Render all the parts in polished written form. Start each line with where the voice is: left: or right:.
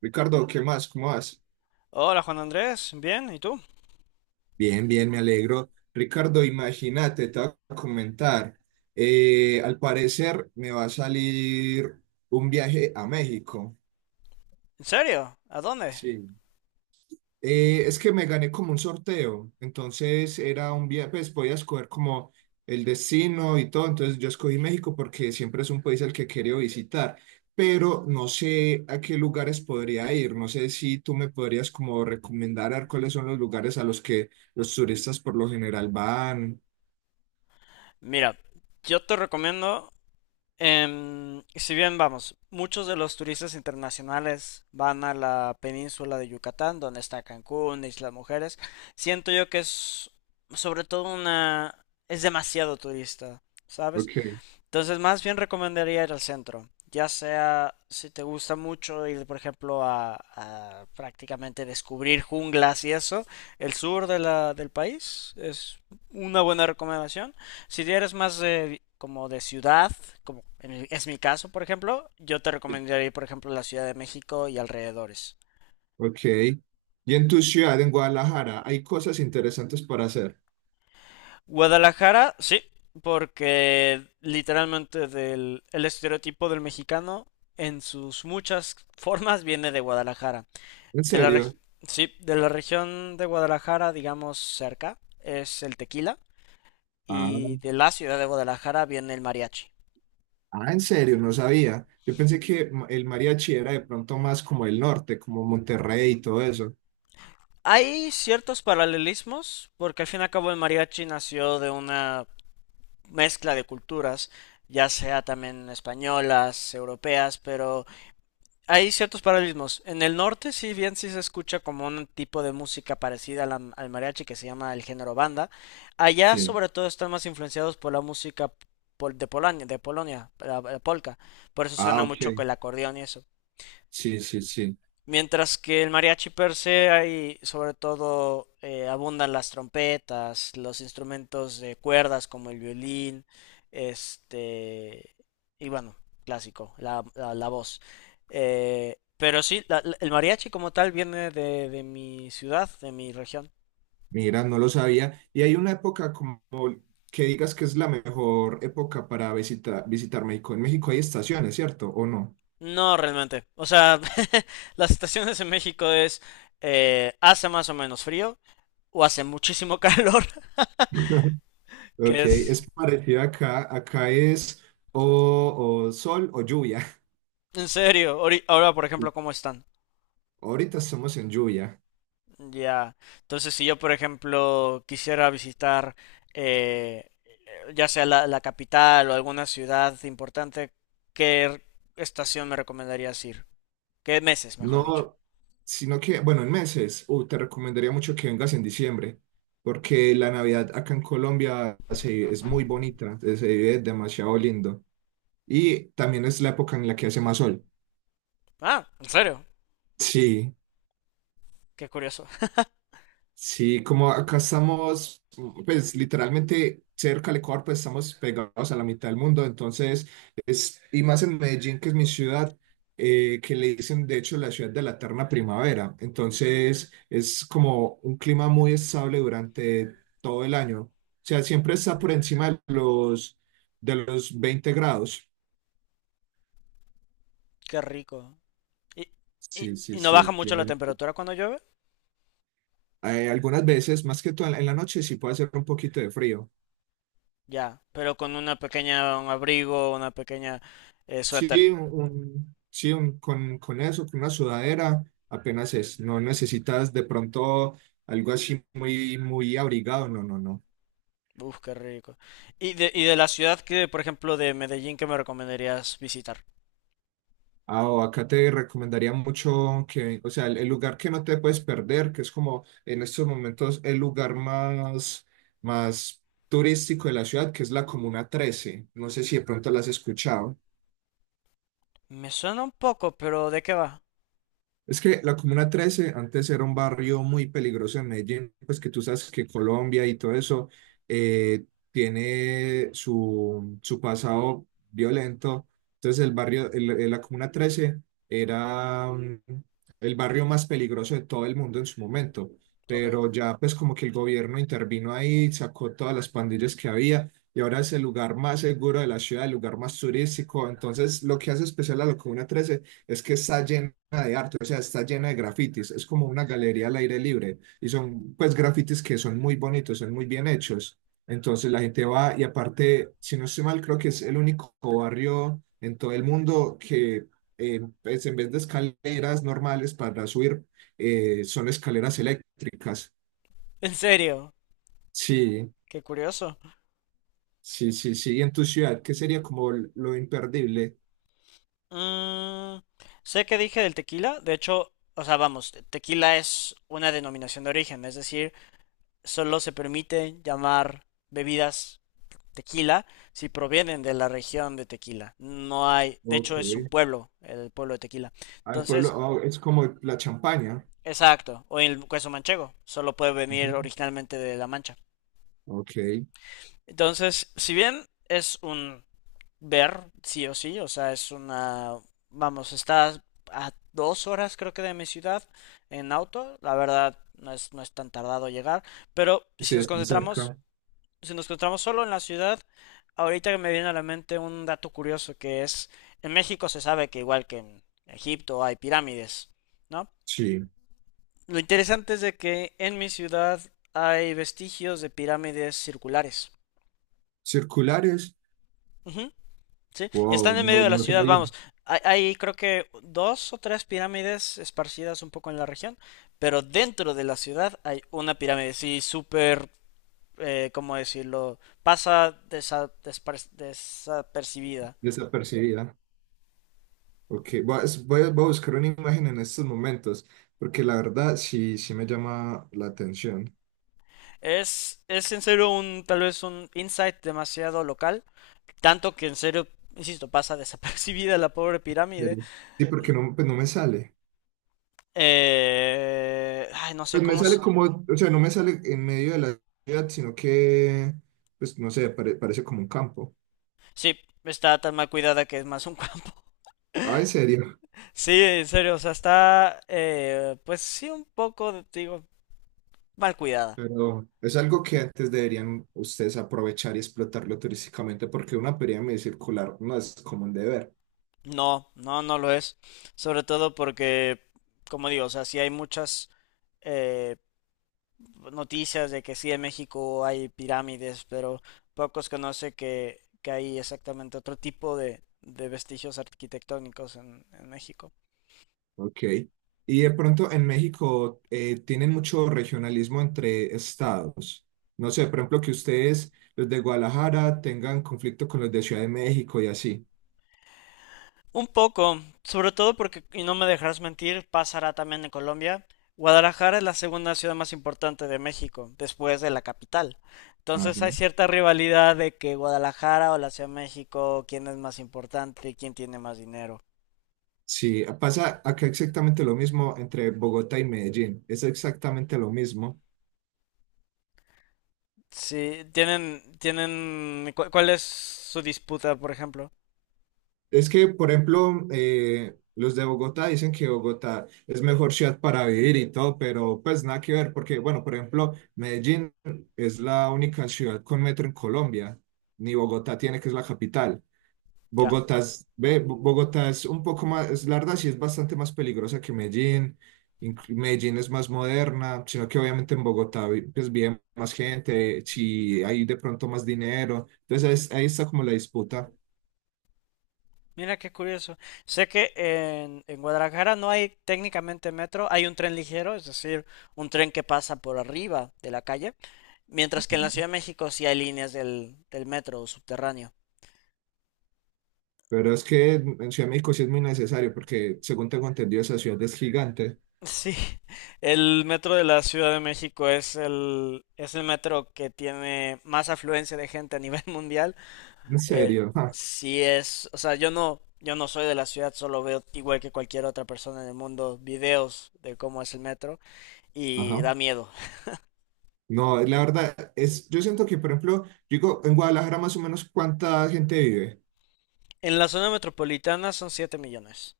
right: Ricardo, ¿qué más? ¿Cómo vas?
left: Hola Juan Andrés, bien, ¿y tú?
right: Bien, bien, me alegro. Ricardo, imagínate, te voy a comentar. Al parecer me va a salir un viaje a México.
left: ¿En serio? ¿A dónde?
right: Sí. Es que me gané como un sorteo, entonces era un viaje, pues podía escoger como el destino y todo, entonces yo escogí México porque siempre es un país al que quería visitar, pero no sé a qué lugares podría ir, no sé si tú me podrías como recomendar a ver cuáles son los lugares a los que los turistas por lo general van.
left: Mira, yo te recomiendo, si bien vamos, muchos de los turistas internacionales van a la península de Yucatán, donde está Cancún, Islas Mujeres, siento yo que es sobre todo es demasiado turista, ¿sabes?
right: Ok.
left: Entonces, más bien recomendaría ir al centro, ya sea si te gusta mucho ir, por ejemplo, a prácticamente descubrir junglas y eso, el sur de del país es una buena recomendación. Si eres más de, como de ciudad, como es mi caso, por ejemplo, yo te recomendaría ir, por ejemplo, a la Ciudad de México y alrededores.
right: Ok. Y en tu ciudad, en Guadalajara, hay cosas interesantes para hacer.
left: Guadalajara, sí, porque literalmente el estereotipo del mexicano en sus muchas formas viene de Guadalajara.
right: ¿En
left: De la reg-
right: serio?
left: sí, de la región de Guadalajara, digamos cerca, es el tequila y de la ciudad de Guadalajara viene el mariachi.
right: Ah, en serio, no sabía. Yo pensé que el mariachi era de pronto más como el norte, como Monterrey y todo eso.
left: Hay ciertos paralelismos porque al fin y al cabo el mariachi nació de una mezcla de culturas, ya sea también españolas, europeas, pero hay ciertos paralelismos. En el norte, sí, bien, sí se escucha como un tipo de música parecida a al mariachi que se llama el género banda. Allá,
right: Sí.
left: sobre todo, están más influenciados por la música de Polonia, la polka. Por eso
right: Ah,
left: suena mucho con
right: ok.
left: el acordeón y eso.
right: Sí, sí, sí.
left: Mientras que el mariachi per se hay sobre todo, abundan las trompetas, los instrumentos de cuerdas como el violín, este y bueno, clásico, la voz. Pero sí, el mariachi como tal viene de mi ciudad, de mi región.
right: Mira, no lo sabía. Y hay una época como que digas que es la mejor época para visitar México. En México hay estaciones, ¿cierto? ¿O no?
left: No, realmente. O sea, las estaciones en México es hace más o menos frío o hace muchísimo calor,
right: Ok,
left: que es
right: es parecido acá. Acá es o sol o lluvia.
left: en serio. Ahora, por ejemplo, ¿cómo están?
right: Ahorita estamos en lluvia.
left: Ya, entonces si yo, por ejemplo, quisiera visitar eh, ya sea la capital o alguna ciudad importante, ¿qué estación me recomendarías ir? ¿Qué meses, mejor dicho?
right: No, sino que, bueno, en meses, te recomendaría mucho que vengas en diciembre, porque la Navidad acá en Colombia es muy bonita, se vive demasiado lindo. Y también es la época en la que hace más sol.
left: Ah, ¿en serio?
right: Sí.
left: Qué curioso.
right: Sí, como acá estamos, pues literalmente cerca del Ecuador, pues estamos pegados a la mitad del mundo, entonces es, y más en Medellín, que es mi ciudad, que le dicen de hecho la ciudad de la eterna primavera, entonces es como un clima muy estable durante todo el año, o sea, siempre está por encima de de los 20 grados.
left: Qué rico. ¿Y, y,
right: Sí, sí,
left: y no
right: sí,
left: baja
right: el
left: mucho la
right: clima.
left: temperatura cuando llueve?
right: Algunas veces, más que todo en la noche, sí puede hacer un poquito de frío.
left: Ya, pero con una pequeña, un abrigo, una pequeña suéter.
right: Sí, con eso, con una sudadera, apenas es. No necesitas de pronto algo así muy, muy abrigado, no, no, no.
left: Uf, qué rico. ¿Y de la ciudad que, por ejemplo, de Medellín, que me recomendarías visitar?
right: Ah, o acá te recomendaría mucho que, o sea, el lugar que no te puedes perder, que es como en estos momentos el lugar más turístico de la ciudad, que es la Comuna 13. No sé si de pronto la has escuchado.
left: Me suena un poco, pero ¿de qué va?
right: Es que la Comuna 13 antes era un barrio muy peligroso en Medellín, pues que tú sabes que Colombia y todo eso eh, tiene su pasado violento. Entonces el barrio, el- la Comuna 13 era el barrio más peligroso de todo el mundo en su momento,
left: Ok.
right: pero ya pues como que el gobierno intervino ahí, sacó todas las pandillas que había y ahora es el lugar más seguro de la ciudad, el lugar más turístico. Entonces lo que hace especial a la Comuna 13 es que está lleno o sea, está llena de grafitis, es como una galería al aire libre y son pues grafitis que son muy bonitos, son muy bien hechos. Entonces la gente va y aparte, si no estoy mal, creo que es el único barrio en todo el mundo que pues, en vez de escaleras normales para subir, son escaleras eléctricas.
left: En serio,
right: Sí,
left: qué curioso.
right: sí, sí, sí. Y en tu ciudad, ¿qué sería como lo imperdible?
left: Mm, sé que dije del tequila, de hecho, o sea, vamos, tequila es una denominación de origen, es decir, solo se permite llamar bebidas tequila si provienen de la región de Tequila. No hay, de
right: Ok.
left: hecho, es un pueblo, el pueblo de Tequila.
right: Al pueblo,
left: Entonces,
right: oh, es como la champaña.
left: exacto, o el queso manchego, solo puede venir
right: Ujú.
left: originalmente de La Mancha.
right: Ok,
left: Entonces, si bien es sí o sí, o sea, es una, vamos, está a 2 horas creo que de mi ciudad en auto, la verdad no es tan tardado llegar, pero
right: sí, están cerca.
left: si nos concentramos solo en la ciudad, ahorita que me viene a la mente un dato curioso que es, en México se sabe que igual que en Egipto hay pirámides, ¿no?
right: Sí.
left: Lo interesante es de que en mi ciudad hay vestigios de pirámides circulares.
right: Circulares.
left: Ujú. Sí, y
right: Wow,
left: están en
right: no,
left: medio de la
right: no
left: ciudad,
right: soy
left: vamos. Hay creo que 2 o 3 pirámides esparcidas un poco en la región, pero dentro de la ciudad hay una pirámide, sí, súper, ¿cómo decirlo? Pasa desapercibida.
right: desapercibida. Ok, voy a buscar una imagen en estos momentos, porque la verdad sí, sí me llama la atención.
left: Es en serio un, tal vez un insight demasiado local, tanto que en serio, insisto, pasa desapercibida la pobre pirámide.
right: Serio. Sí, porque no, pues no me sale.
left: Ay, no sé
right: Pues me
left: cómo.
right: sale como, o sea, no me sale en medio de la ciudad, sino que, pues no sé, parece como un campo.
left: Sí, está tan mal cuidada que es más un
right: Ah, en serio.
left: Sí, en serio, o sea, está, pues sí, un poco, digo, mal cuidada.
right: Pero es algo que antes deberían ustedes aprovechar y explotarlo turísticamente, porque una pirámide circular no es común de ver.
left: No, no, no lo es. Sobre todo porque, como digo, o sea, sí hay muchas eh, noticias de que sí en México hay pirámides, pero pocos conocen que hay exactamente otro tipo de vestigios arquitectónicos en México.
right: Ok. Y de pronto en México tienen mucho regionalismo entre estados. No sé, por ejemplo, que ustedes, los de Guadalajara, tengan conflicto con los de Ciudad de México y así.
left: Un poco, sobre todo porque, y no me dejarás mentir, pasará también en Colombia. Guadalajara es la segunda ciudad más importante de México, después de la capital. Entonces
right: Ajá.
left: hay cierta rivalidad de que Guadalajara o la Ciudad de México, quién es más importante, quién tiene más dinero.
right: Sí, pasa acá exactamente lo mismo entre Bogotá y Medellín. Es exactamente lo mismo.
left: Sí, tienen, ¿cuál es su disputa, por ejemplo?
right: Es que, por ejemplo, los de Bogotá dicen que Bogotá es mejor ciudad para vivir y todo, pero pues nada que ver, porque, bueno, por ejemplo, Medellín es la única ciudad con metro en Colombia, ni Bogotá tiene, que es la capital.
left: Ya.
right: Bogotá es un poco más, es la verdad, sí es bastante más peligrosa que Medellín. Medellín es más moderna, sino que obviamente en Bogotá pues vive más gente, si hay de pronto más dinero. Entonces ahí está como la disputa.
left: Mira qué curioso. Sé que en Guadalajara no hay técnicamente metro, hay un tren ligero, es decir, un tren que pasa por arriba de la calle. Mientras que en la Ciudad de México sí hay líneas del metro subterráneo.
right: Pero es que en Ciudad de México sí es muy necesario porque, según tengo entendido, esa ciudad es gigante.
left: Sí, el metro de la Ciudad de México es el metro que tiene más afluencia de gente a nivel mundial.
right: En
left: Eh,
right: serio. Ah.
left: sí es, o sea, yo no soy de la ciudad, solo veo igual que cualquier otra persona en el mundo videos de cómo es el metro y
right: Ajá.
left: da miedo.
right: No, la verdad es, yo siento que, por ejemplo, yo digo, en Guadalajara más o menos cuánta gente vive.
left: En la zona metropolitana son 7 millones.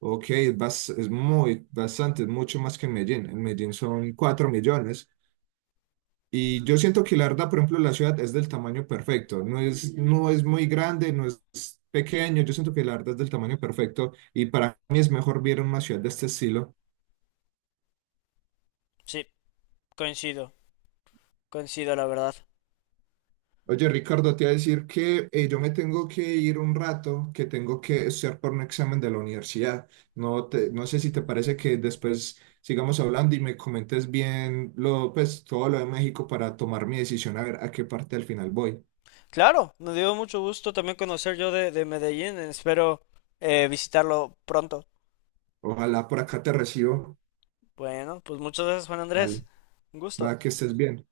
right: Ok, es, es muy, bastante, es mucho más que en Medellín. En Medellín son 4 millones. Y yo siento que la verdad, por ejemplo, la ciudad es del tamaño perfecto. No es muy grande, no es pequeño. Yo siento que la verdad es del tamaño perfecto. Y para mí es mejor vivir en una ciudad de este estilo.
left: Sí, coincido, coincido la verdad.
right: Oye, Ricardo, te iba a decir que yo me tengo que ir un rato, que tengo que estudiar por un examen de la universidad. No sé si te parece que después sigamos hablando y me comentes bien pues, todo lo de México para tomar mi decisión, a ver a qué parte al final voy.
left: Claro, me dio mucho gusto también conocer yo de Medellín. Espero visitarlo pronto.
right: Ojalá por acá te recibo.
left: Bueno, pues muchas gracias, Juan
right: Vale,
left: Andrés. Un gusto.
right: va que estés bien.